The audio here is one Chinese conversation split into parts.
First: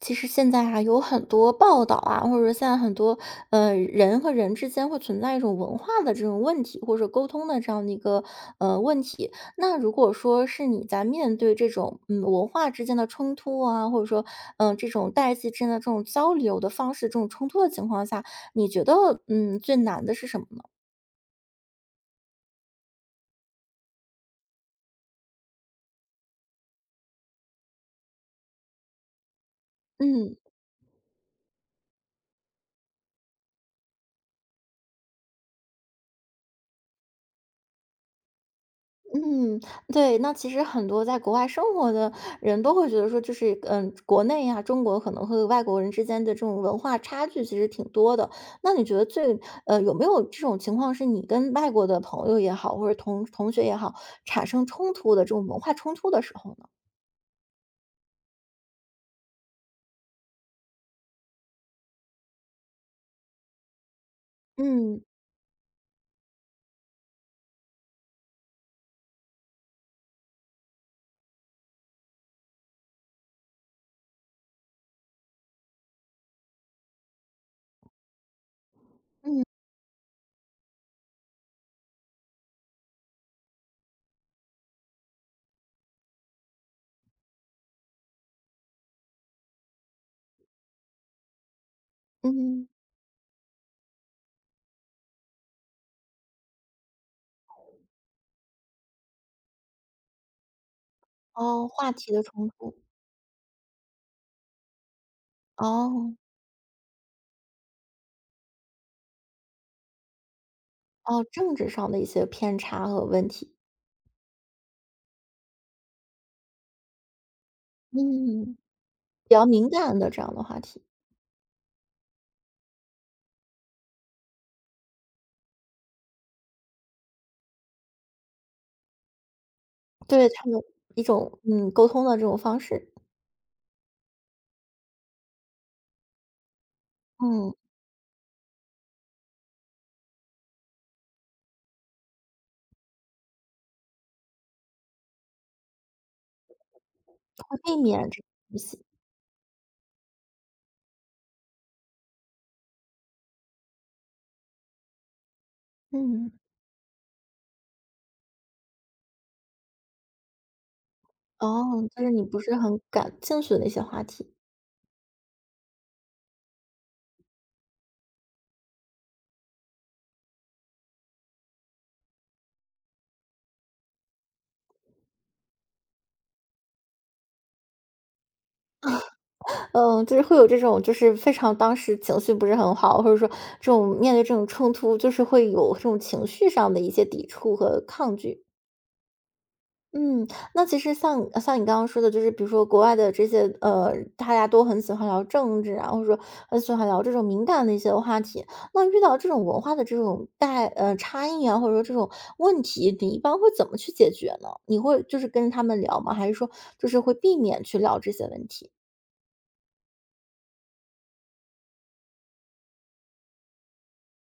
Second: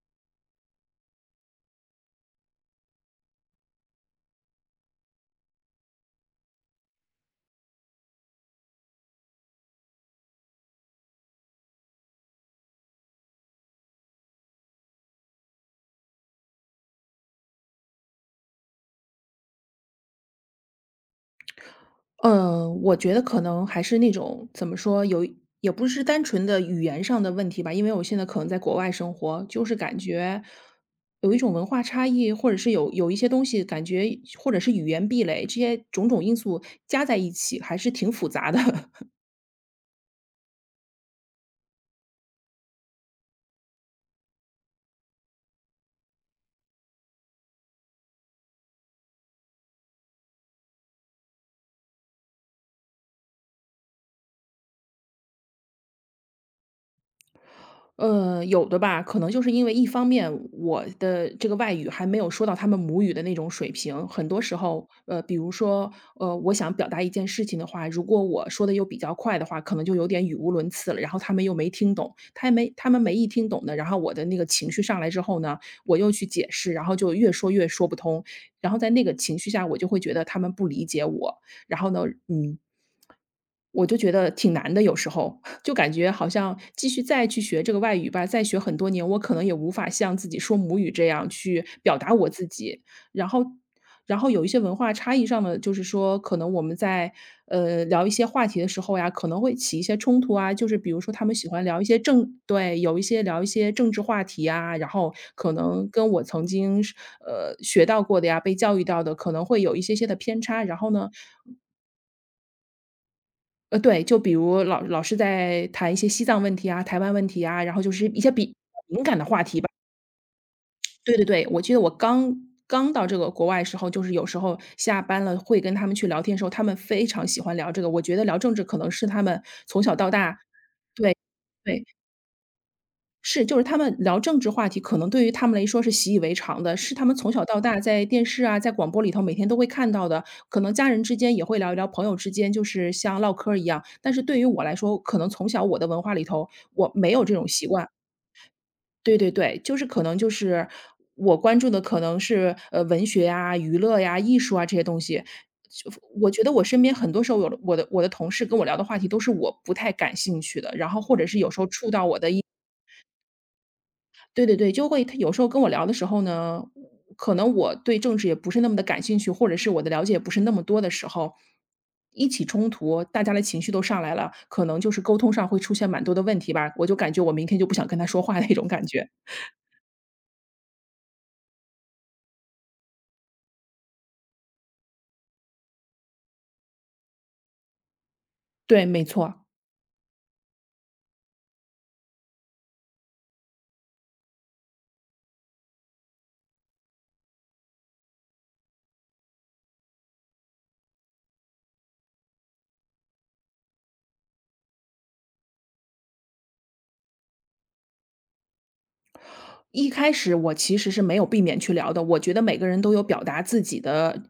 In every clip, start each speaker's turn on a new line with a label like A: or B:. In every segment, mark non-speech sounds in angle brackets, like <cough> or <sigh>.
A: 其实现在啊，有很多报道啊，或者说现在很多人和人之间会存在一种文化的这种问题，或者沟通的这样的一个问题。那如果说是你在面对这种文化之间的冲突啊，或者说这种代际之间的这种交流的方式、这种冲突的情况下，你觉得最难的是什么呢？
B: 我觉得可能还是那种怎么说，有也不是单纯的语言上的问题吧，因为我现在可能在国外生活，就是感
A: 嗯
B: 觉有一种文化差异，或者是有一些东西感觉，或者是语言壁垒，这些种种因素加在一起，还是挺复杂的。<laughs>
A: 嗯，对，那其实很多在国外生活的人都会觉得说，就是，国内呀、中国可能和外国人之间的这种文化差距其实挺多的。那你觉得最有没有这种情况，是你跟外国的朋友也好，或者同学也好，产生冲突的这种文化冲突的时候呢？
B: 有的吧，可能就是因为一方面我的这个外语还没有说到他们母语的那种水平，很多时候，
A: 嗯
B: 比如说，我想表达一件事情的话，如果我说的又比较快的话，可能就有点语无伦次了，然后他们又没听懂，他们没听懂呢，然后我的那个情绪上来之后呢，我又去解释，然后就越说不通，然后在那个情绪下，我就会觉得他们不理解我，然后呢，嗯，我就觉得挺难的，有时候 <laughs> 就感觉好像继续再去学这个外语吧，再学很多年，我可能也无法像自己说母语这样去表达我自
A: 嗯，
B: 己。然后，然后有一些文化差异上的，就是说可能我们在聊一些话题的时候呀，可能会起一些冲突啊。就是比如说他们喜欢
A: 哦，
B: 聊一
A: 话
B: 些
A: 题的
B: 政，
A: 冲突，
B: 对，有一些聊一些政治话题啊，然后可能跟
A: 哦
B: 我曾经是学到过的呀，被教育到的可能会有一些些的偏差。然后呢，
A: 哦，政治上的一些偏差和问题，
B: 对，就比如老是在谈一些西藏问题啊、台湾问题啊，然后就是一些比
A: 嗯，比较敏感的这样的话题，
B: 对对对，我记得我刚到这个国外时候，就是有时候下班了会跟他们去聊天的时候，他们非常喜欢聊这个。我觉得聊政治可能是他们从小到
A: 对
B: 大
A: 他们一
B: 对
A: 种
B: 对，
A: 沟通的这种方式。
B: 是，就是他们聊政治话题，可能对于他们来说是习以为常的，是他们从小
A: 嗯，
B: 到大在电视啊，在广播里头每天都会看到的。可能家人之间也会聊一聊，朋友之间就是像唠嗑儿一样。但是对于我来说，可能从小我的文化里头，我没有这种
A: 会
B: 习
A: 避
B: 惯。
A: 免这东西。
B: 对对对，就是可能就是我关注的可能是文学呀、娱乐呀、艺术啊这些东西。就我
A: 嗯。
B: 觉得我身边很多时候有的我的同事跟我聊的话题都是我不太感兴趣的，然后或者是有时候
A: 哦，
B: 触
A: 就
B: 到
A: 是
B: 我
A: 你
B: 的
A: 不
B: 一
A: 是很感兴趣的那些话题。
B: 对对对，就会他有时候跟我聊的时候呢，可能我对政治也不是那么的感兴趣，或者是我的了解也不是那么多的时候，一起冲突，大家的情绪都上来了，可能就是沟通上会出现蛮多的问题吧，我就感觉我明天就不想跟他说话那种感觉。
A: 嗯，就是会有这种就是非常当时情绪不是很好，或者说这种面对这种冲突，就是会有这种情绪上的一些抵触和抗拒。
B: 对，没错。
A: 嗯，那其实像你刚刚说的，就是比如说国外的这些，大家都很喜欢聊政治啊，或者说很喜欢聊这种敏感的一些话题。那遇到这种文化的这种差异啊，或者说这种问题，你一般会怎么去解决呢？你会就是跟他们聊吗？还是说就是会避免去聊这些问题？
B: 一开始我其实是没有避免去聊的，我觉得每个人都有表达自己的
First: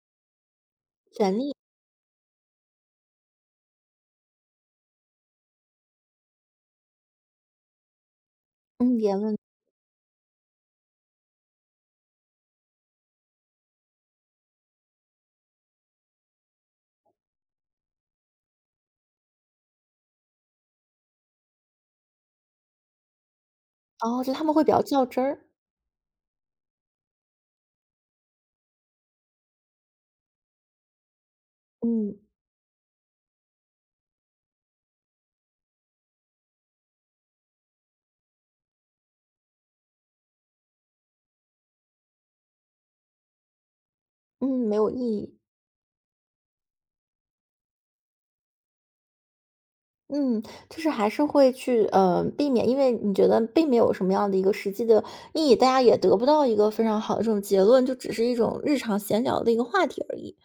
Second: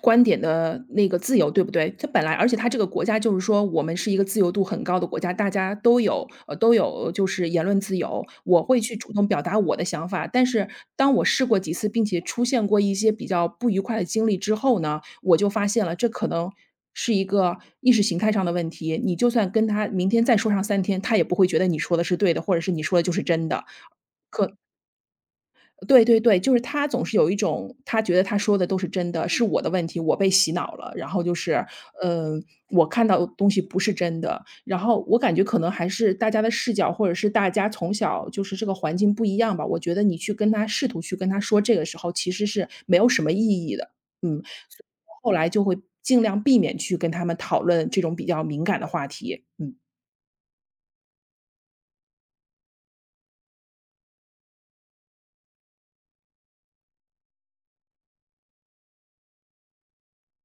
B: 观点的那个自由，对不对？它本来而且它这个国家就是说我们是一个自由度很高的国家，大家都有，都有就是言论自由。我会去
A: 嗯，
B: 主
A: 言
B: 动
A: 论
B: 表达我的想法，但是当我试过几次，并且出现过一些比较不愉快的经历之后呢，我就发现了这可能是一个意识形态上的问题，你就算跟他明天再说上三天，他也不会觉得你说的是对的，或者是你说的就是真的。
A: 哦，就他们会比较较真儿，
B: 对对对，就是他总是有一种他觉得他说的都是真的，是我的问题，我被洗脑了。然后就是，
A: 嗯
B: 呃，我看到的东西不是真的。然后我感觉可能还是大家的视角，或者是大家从小就是这个环境不一样吧。我觉得你去跟他试图去跟他说这个时候，其实是没有什么意义的。嗯，
A: 嗯，没
B: 所以
A: 有意
B: 后
A: 义。
B: 来就会尽量避免去跟他们讨论这种比较敏感的话题。嗯。
A: 嗯，就是还是会去，避免，因为你觉得并没有什么样的一个实际的意义，大家也得不到一个非常好的这种结论，就只是一种日常闲聊的一个话题而已。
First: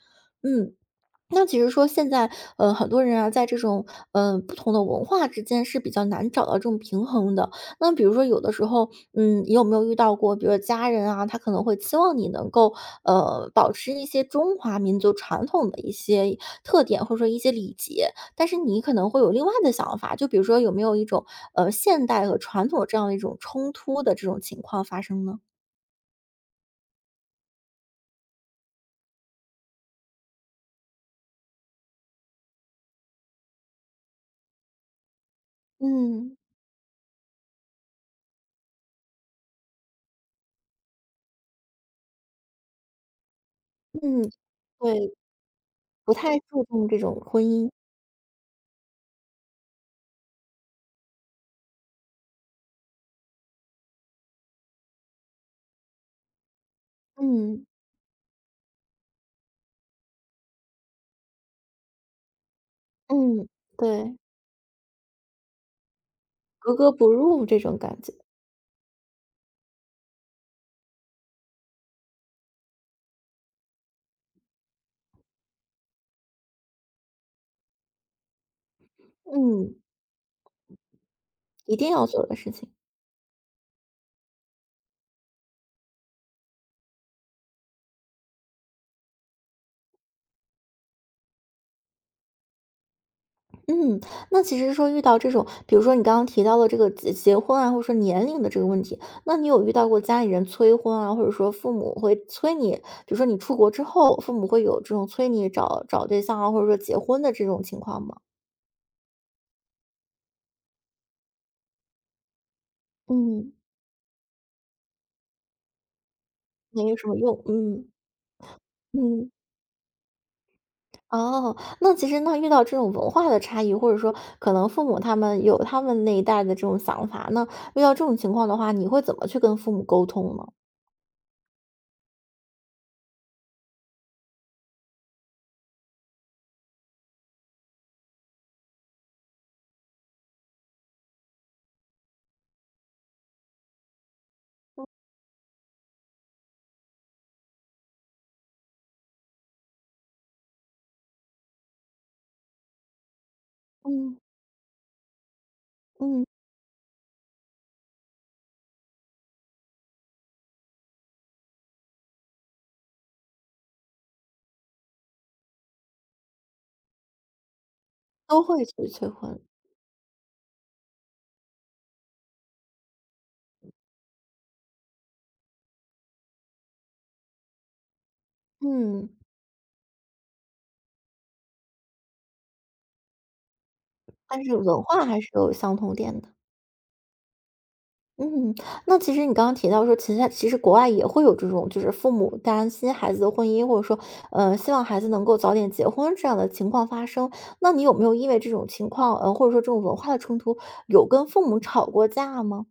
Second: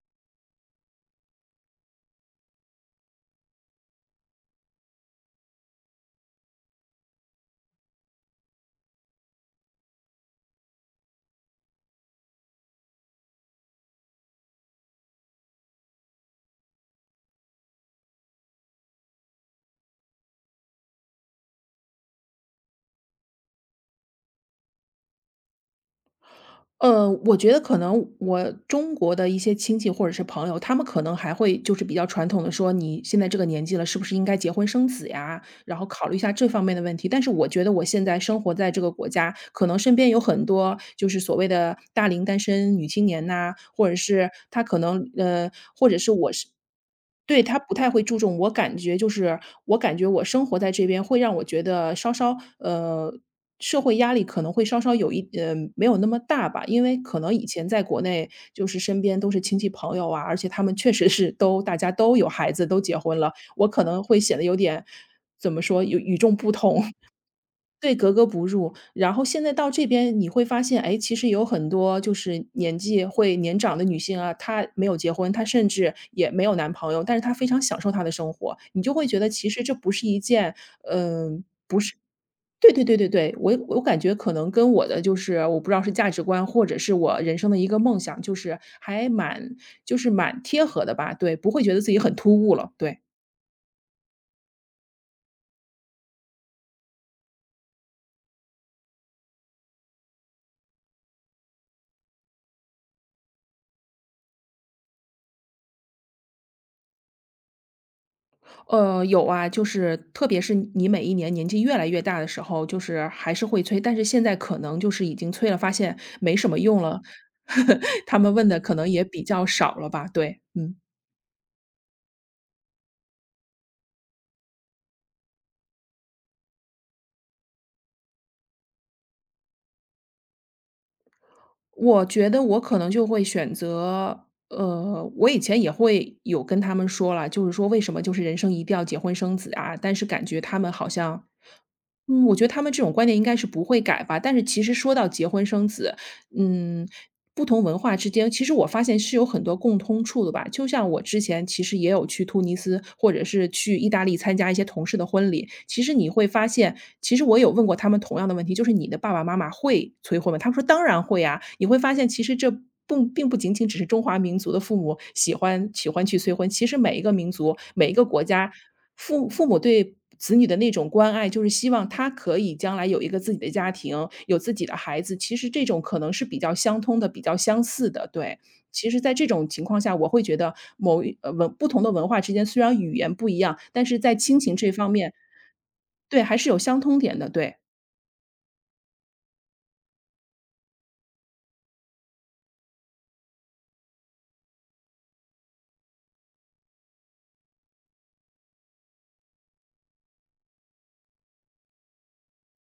A: 嗯。那其实说现在，很多人啊，在这种，不同的文化之间是比较难找到这种平衡的。那比如说有的时候，你有没有遇到过，比如说家人啊，他可能会期望你能够，保持一些中华民族传统的一些特点，或者说一些礼节，但是你可能会有另外的想法，就比如说有没有一种，现代和传统这样的一种冲突的这种情况发生呢？
B: 我觉得可能我中国的一些亲戚或者是朋友，他们可能还会就是比较传统的说："你现在这个年纪了，是不是应该结婚生子呀？"然后考虑一下
A: 嗯，
B: 这方面的问题。但是我觉得我现在生活在这个国家，可能身边有很多就是所谓的大龄单身女青年呐，或者
A: 嗯，
B: 是她可能
A: 对，不太注重这种
B: 对，
A: 婚
B: 他
A: 姻。
B: 不太会注重，我感觉就是我感觉我生活在这边会让我觉得稍稍呃，社会压力可能会稍稍有一呃，没有那么大吧。因为可能以
A: 嗯，
B: 前在国内就是身边都是亲戚朋友啊，而且他们确实是都大家都有孩子，都结婚了，
A: 嗯，
B: 我可能
A: 对。
B: 会显得有点怎么说，有与众不
A: 格
B: 同。
A: 格不入这种
B: 对，
A: 感觉，
B: 格格不入。然后现在到这边你会发现，哎，其实有很多就是年纪会年长的女性啊，她没有结婚，她甚至也没有男朋友，但是她非常享受她的生活。你就会觉得其实这
A: 嗯，
B: 不是一件，嗯，
A: 一定要做的事情。
B: 对对对对对，我感觉可能跟我的就是我不知道是价值观，或者是我人生的一个梦想，就是蛮贴合的吧。对，不会觉得自己很突兀了，对。
A: 嗯，那其实说遇到这种，比如说你刚刚提到的这个结婚啊，或者说年龄的这个问题，那你有遇到过家里人催婚啊，或者说父母会催你，比如说你出国之后，父母会有这种催你找对象啊，或者说结婚的这种情况吗？
B: 有啊，就是特别是你每一年年纪越来越大的时候，就是还是
A: 嗯，
B: 会催，但是现在可能就是已经催了，发现没什么用
A: 没有
B: 了，
A: 什么用，
B: <laughs>
A: 嗯
B: 他们问的可能也比
A: 嗯。
B: 较少了吧，对，嗯。
A: 哦，那其实那遇到这种文化的差异，或者说可能父母他们有他们那一代的这种想法，那遇到这种情况的话，你会怎么去跟父母沟通呢？
B: 我觉得我可能就会选择，我以前也会有跟他们说了，就是说为什么就是人生一定要结婚生子啊，但是感觉他们好像嗯，我觉得他们这种观念应该是不会改吧。但是其实说到结婚生子，嗯，不同文化之间，其实我发现是有很多共通处的吧。就像我之前其实也有去突尼斯或者是去意大利
A: 嗯。
B: 参加一些同事的婚礼，其实你
A: 嗯，
B: 会发现，其实我有问过他们同样的问题，就是你的爸爸妈妈会催婚吗？他们说当然会啊。你会发现，其实这不并不仅仅只是中华民族的父母喜欢去催婚，其实每一个民族、每一个国
A: 都
B: 家，
A: 会去催
B: 父
A: 婚，
B: 父母对子女的那种关爱，就是希望他可以将来有一个自己的家庭，有自己的孩子，其实这种可能是比较相通的、比较相似的，对。其实
A: 嗯，
B: 在这种情况下，我会觉得文不同的文化之间虽然语言不一样，但是在亲
A: 但
B: 情
A: 是
B: 这
A: 文
B: 方
A: 化
B: 面
A: 还是有相同点
B: 对，
A: 的。
B: 还是有相通点的，对。
A: 嗯，那其实你刚刚提到说，其实其实国外也会有这种，就是父母担心孩子的婚姻，或者说，希望孩子能够早点结婚这样的情况发生。那你有没有因为这种情况，或者说这种文化的冲突，有跟父母吵过架吗？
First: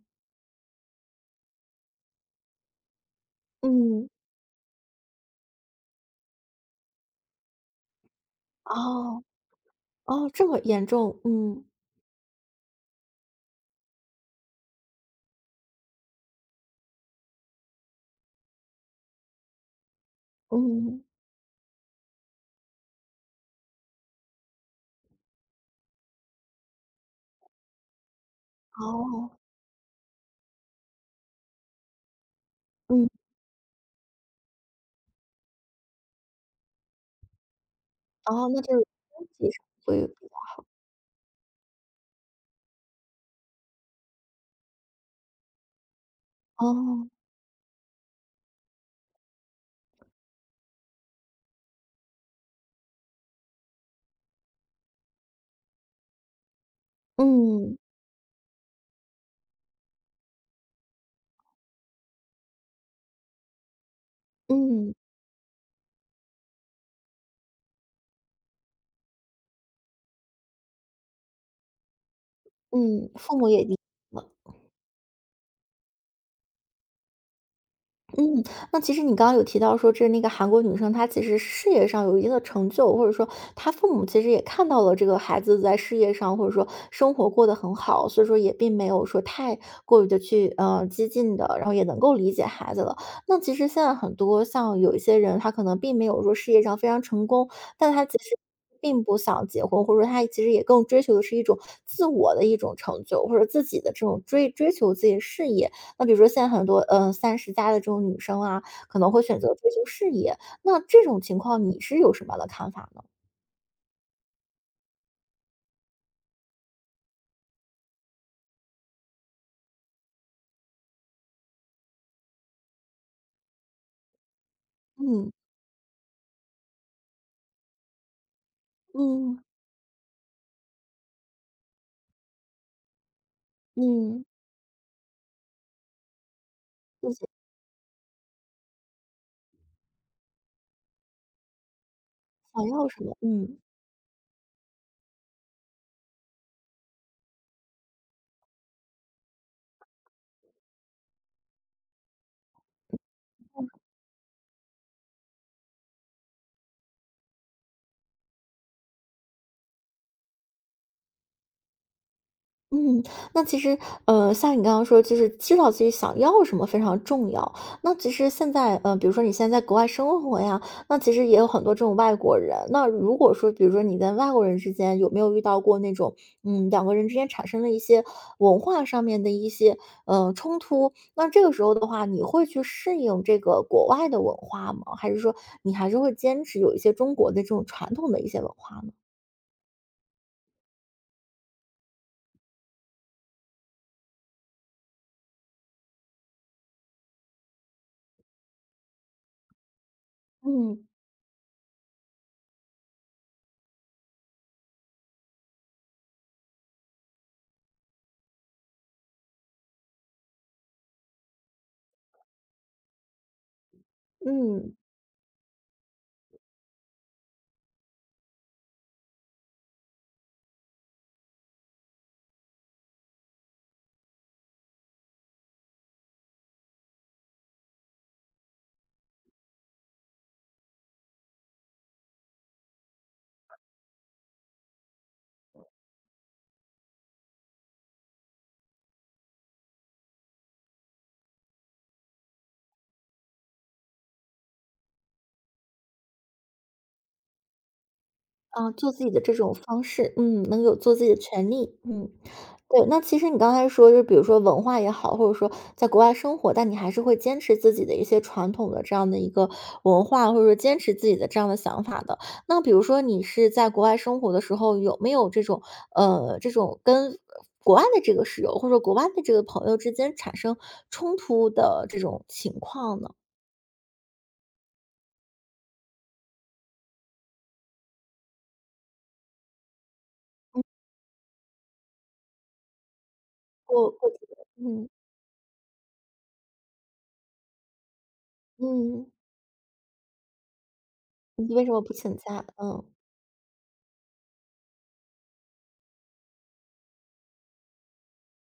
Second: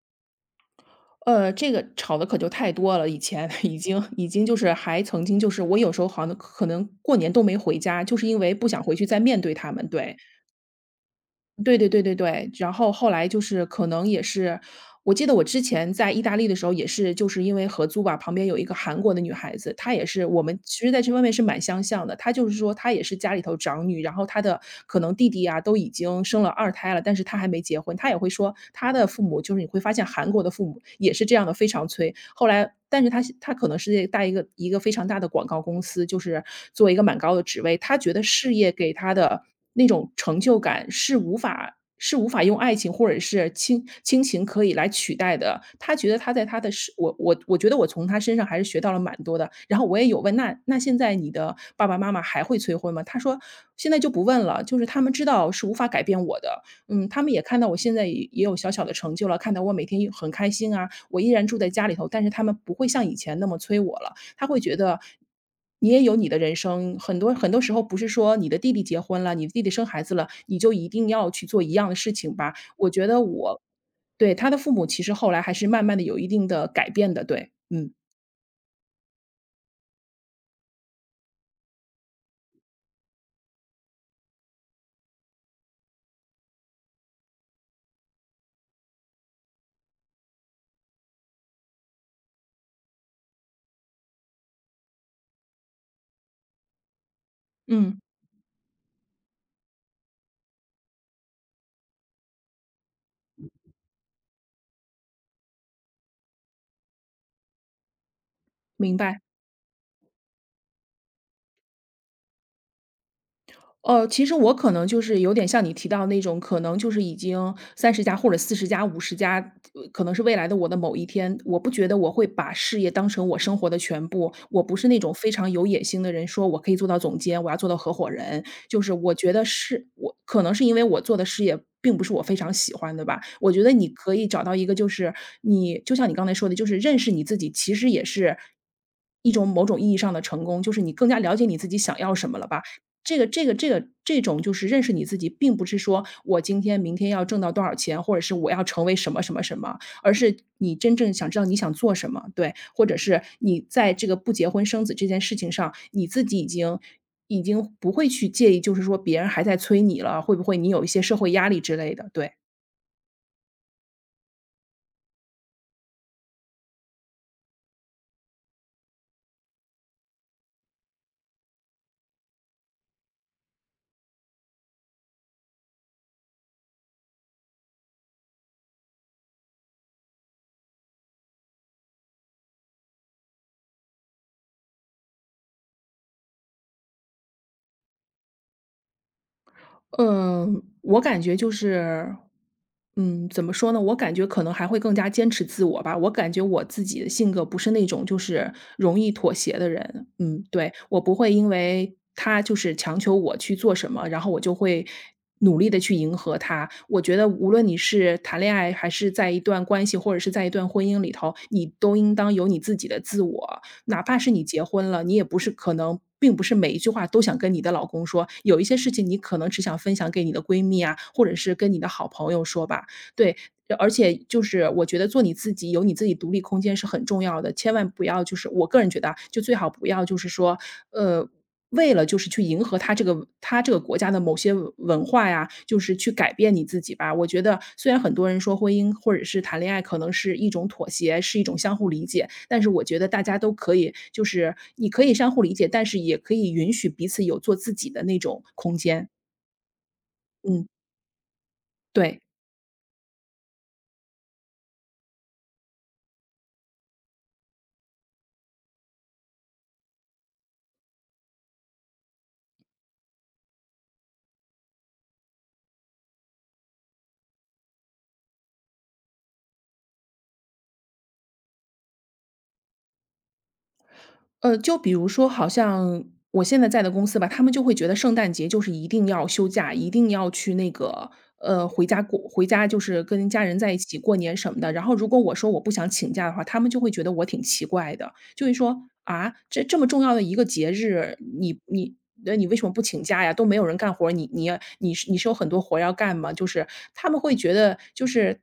B: 这个吵的可就太多了，以前 <laughs> 已经
A: 嗯，
B: 已经就是还曾经就是我有时候好像可能过年都没回家，就是因为不想回去再
A: 哦，
B: 面对他们，对。
A: 哦，这么严重，嗯，
B: 对对对对对，然后后来就是可能也是我记得我之前在意大利的时候也是就是因为合租吧，旁边有一个韩国的女孩子，她也是我们其实在
A: 嗯，
B: 这方面是蛮相像的。她就是说她也是家里头长女，然后她的可能弟弟啊都已经生了二胎了，但是她还没结婚。她也会说她的父
A: 哦，
B: 母，就是你会发现韩国的父母也是这样的，非常催。后来但是
A: 嗯，
B: 她可能是在一个非常大的广告公司，就是做一个蛮高的职位。她觉得
A: 哦，
B: 事
A: 那
B: 业
A: 就是
B: 给她
A: 经
B: 的
A: 济上
B: 那
A: 会
B: 种
A: 比
B: 成就
A: 较
B: 感是无法用爱情或者是亲情可以来取代的。他觉得他在他的是
A: 哦，
B: 我我我觉得我从他身上还是学到了蛮多的。然后我也有问，那现在你的爸爸妈妈还会催婚吗？他说现在就不问了，就是他们知道是无法改变我的，嗯，他们也看到我
A: 嗯，
B: 现在也有小小的成就了，看到我每天也很开心啊，我依然住在家里头，但是他们不会像以前那么催我了。他会觉
A: 嗯，
B: 得你也有你的人生，很多很多时候不是说你的弟弟结婚了，你的弟弟生孩子了，你就一定要去做一样的事情吧。我觉
A: 嗯，
B: 得
A: 父母
B: 我
A: 也离解
B: 对，
A: 了。
B: 他的父母其实后来还是慢慢的有一定的改变的，对，嗯，
A: 嗯，那其实你刚刚有提到说，这那个韩国女生，她其实事业上有一定的成就，或者说她父母其实也看到了这个孩子在事业上或者说生活过得很好，所以说也并没有说太过于的去激进的，然后也能够理解孩子了。那其实现在很多像有一些人，他可能并没有说事业上非常成功，但
B: 嗯，
A: 他其实。并不想结婚，或者说他其实也更追求的是一种自我的一种成就，或者自己的这种追求自己的事业。那比如说现在很多，三十加的这种女生啊，
B: 明
A: 可能
B: 白。
A: 会选择追求事业，那这种情况你是有什么样的看法呢？
B: 其实我可能就是有点像你提到那种，可能就是已经三十家或者四十家、五十家，可能是未来的我的某一天。我不觉得我会把事业当成我生活的全部，我不是那种非
A: 嗯，
B: 常有野心的人，说我可以做到总监，我要做到合伙人。就是我觉
A: 嗯，
B: 得是我可能是因为我做的事业并不是我非常喜欢的吧。我觉得你可
A: 嗯，
B: 以找到一个，就是你就像你刚才说的，就是认识
A: 自
B: 你
A: 己
B: 自己，其实也是一种某种意义上的成功，就是你更加了解你自己想要什么了吧。
A: 想要什么，
B: 这个这个
A: 嗯。
B: 这个这种就是认识你自己，并不是说我今天明天要挣到多少钱，或者是我要成为什么，而是你真正想知道你想做什么，对，或者是你在这个不结婚生子这件事情上，你自己已经不会去介意，就是说别人还在催你了，会不会你有一些社会压力之类的，对。
A: 嗯，那其实，像你刚刚说，就是知道自己想要什么非常重要。那其实现在，比如说你现在在国外生活呀，那其实也有很多这种外国人。那如果说，比如说你跟外国人之间有没有遇到过那种，两个人之间产生了一些文化上面的一些，冲突？那这个时候的话，你会去适应这个国外的文化吗？还是说你还是会坚持有一些中国的这种传统的一些文化呢？
B: 嗯，我感觉就是，嗯，怎么说呢？我感觉可能还会更加坚持自我吧。我感觉我自己的性格不是那种就是容易妥协的人。嗯，对，
A: 嗯
B: 我不会因为他就是强求我去做什么，然后我就会努力的去迎合他。我觉得无论你是谈恋爱，还是在一段关系，或者是在一段婚姻里头，你都应当有你自己的自我。哪怕是你结
A: 嗯，
B: 婚了，你也不是可能并不是每一句话都想跟你的老公说，有一些事情你可能只想分享给你的闺蜜啊，或者是跟你的好朋友说吧。对，而且就是我觉得做你自己，有你自己独立空间是很重要的，千万不要，就是我个人觉得啊，就最好不要就是说，呃，为了就是去迎合他这个国家的某些文化呀，就是去改变你自己吧。我觉得虽然很多人说婚姻或者是谈恋爱可能是一种妥协，是一种相互理解，但是我觉得大家都可以，就是你可以相互理解，但是也可以允许彼此有做自己的那种
A: 啊，
B: 空
A: 做自
B: 间。
A: 己的这种方式，嗯，能
B: 嗯，
A: 有做自己的权利，嗯，
B: 对。
A: 对。那其实你刚才说，就比如说文化也好，或者说在国外生活，但你还是会坚持自己的一些传统的这样的一个文化，或者说坚持自己的这样的想法的。那比如说你是在国外生活的时候，有没有这种这种跟国外的这个室友或者说国外的这个朋友之间产生冲突的这种情况呢？
B: 就比如说，好像我现在在的公司吧，他们就会觉得圣诞节就是一定要休假，一定要去那个回家过，回家就是跟家人在一
A: 过
B: 起
A: 过
B: 过
A: 几
B: 年
A: 个
B: 什么的。然
A: 嗯
B: 后如果我说我不想请假的话，他们就会觉得我挺奇怪的。就会说：
A: 嗯，
B: “啊，这这么重要的一个节日，
A: 你
B: 你
A: 为什么不
B: 你
A: 请
B: 那
A: 假？
B: 你为什么不
A: 嗯
B: 请假呀？都没有人干活儿，你是有很多活儿要干吗？”就是他们会觉得就是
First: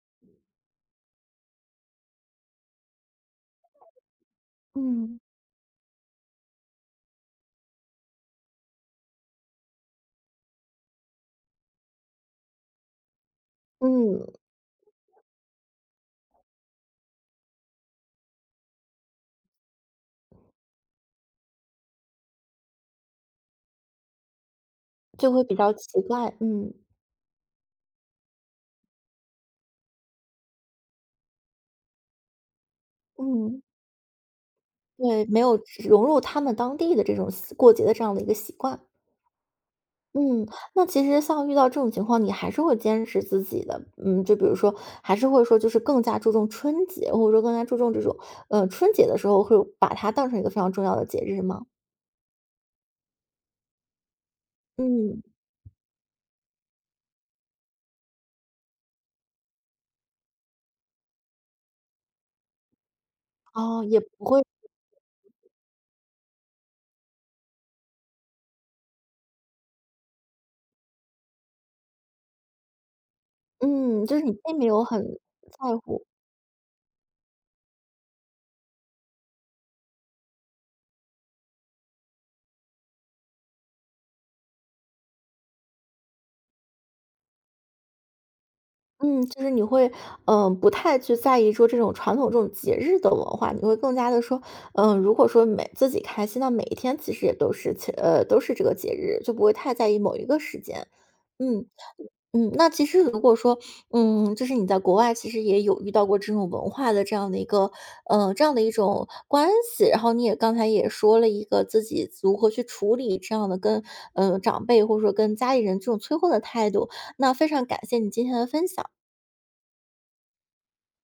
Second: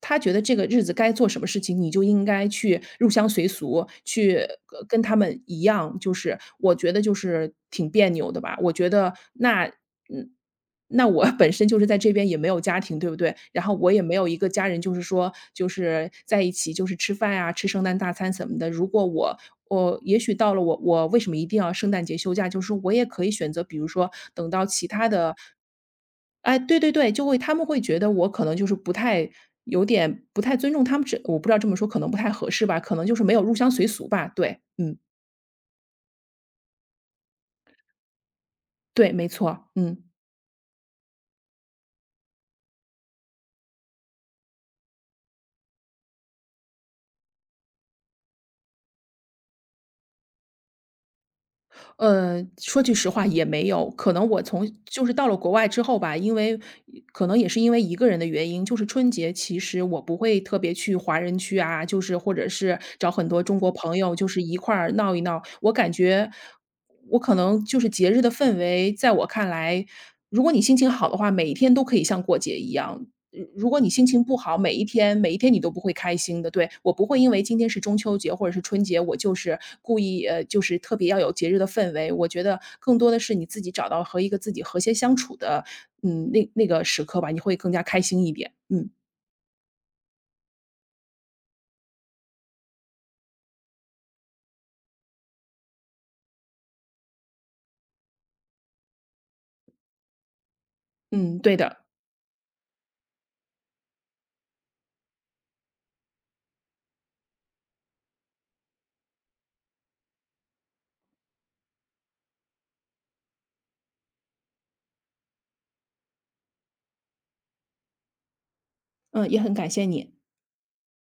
B: 他觉得这个日子该做什么事情，你就应该去入乡随俗，去跟他
A: 嗯。
B: 们一样，就是我觉得就是挺别扭的吧。我觉得那嗯。那我本身就是在这边也没有家庭，对不对？然后我也没
A: 嗯，
B: 有一个家人，就是说，就是在一起，就是吃饭啊，吃圣诞大餐什么的。如果我也许到了我为什么一定要圣诞节休假？就是我也可以选择，比如说等到其他
A: 就
B: 的，
A: 会比较奇怪，
B: 哎，
A: 嗯，
B: 对对对，就会他们会觉得我可能就是不太有点不太尊重他们这，我不知道这么说可能不太合适吧，可能就是没有入
A: 嗯，
B: 乡随俗吧。对，嗯，
A: 对，没有融入他们当地的这种习过节的这样的一个习惯。
B: 对，没错，嗯。
A: 嗯，那其实像遇到这种情况，你还是会坚持自己的，嗯，就比如说还是会说就是更加注重春节，或者说更加注重这种，春节的时候会把它当成一个非常重要的节日吗？
B: 说句实话也没有，可能我从就是
A: 嗯，
B: 到了国外之后吧，因为可能也是因为一个人的原因，就是春节其实我不会特别去华人区啊，就是或者是找很多中国
A: 哦，
B: 朋
A: 也
B: 友，
A: 不
B: 就是
A: 会，
B: 一块儿闹一闹。我感觉我可能就是节日的氛围，在我看来，如果你心情好的话，每一天都可以像过节一样。嗯，如果你心
A: 嗯，就是
B: 情
A: 你
B: 不好，
A: 并没
B: 每
A: 有
B: 一
A: 很
B: 天每一天你都
A: 在
B: 不会
A: 乎。
B: 开心的。对，我不会因为今天是中秋节或者是春节，我就是故意就是特别要有节日的氛围。我觉得更多的是你自己找到和一个自己和谐相处的，嗯，那个时刻吧，你会更加开心一点。嗯
A: 嗯，就是你会，不太去在意说这种传统这种节日的文化，你会更加的说，嗯，如果说每自己开心，那每一天其实也都是都是这个节日，就不会太在意某一个时间。
B: 嗯，对
A: 嗯
B: 的，
A: 嗯，那其实如果说，就是你在国外其实也有遇到过这种文化的这样的一个，这样的一种关系，然后你也刚才也说了一个自己如何去处理这样的跟，嗯，长辈或者说跟家里人这种催婚的态度，那非常感谢你今天的分享。
B: 嗯，也很感谢你。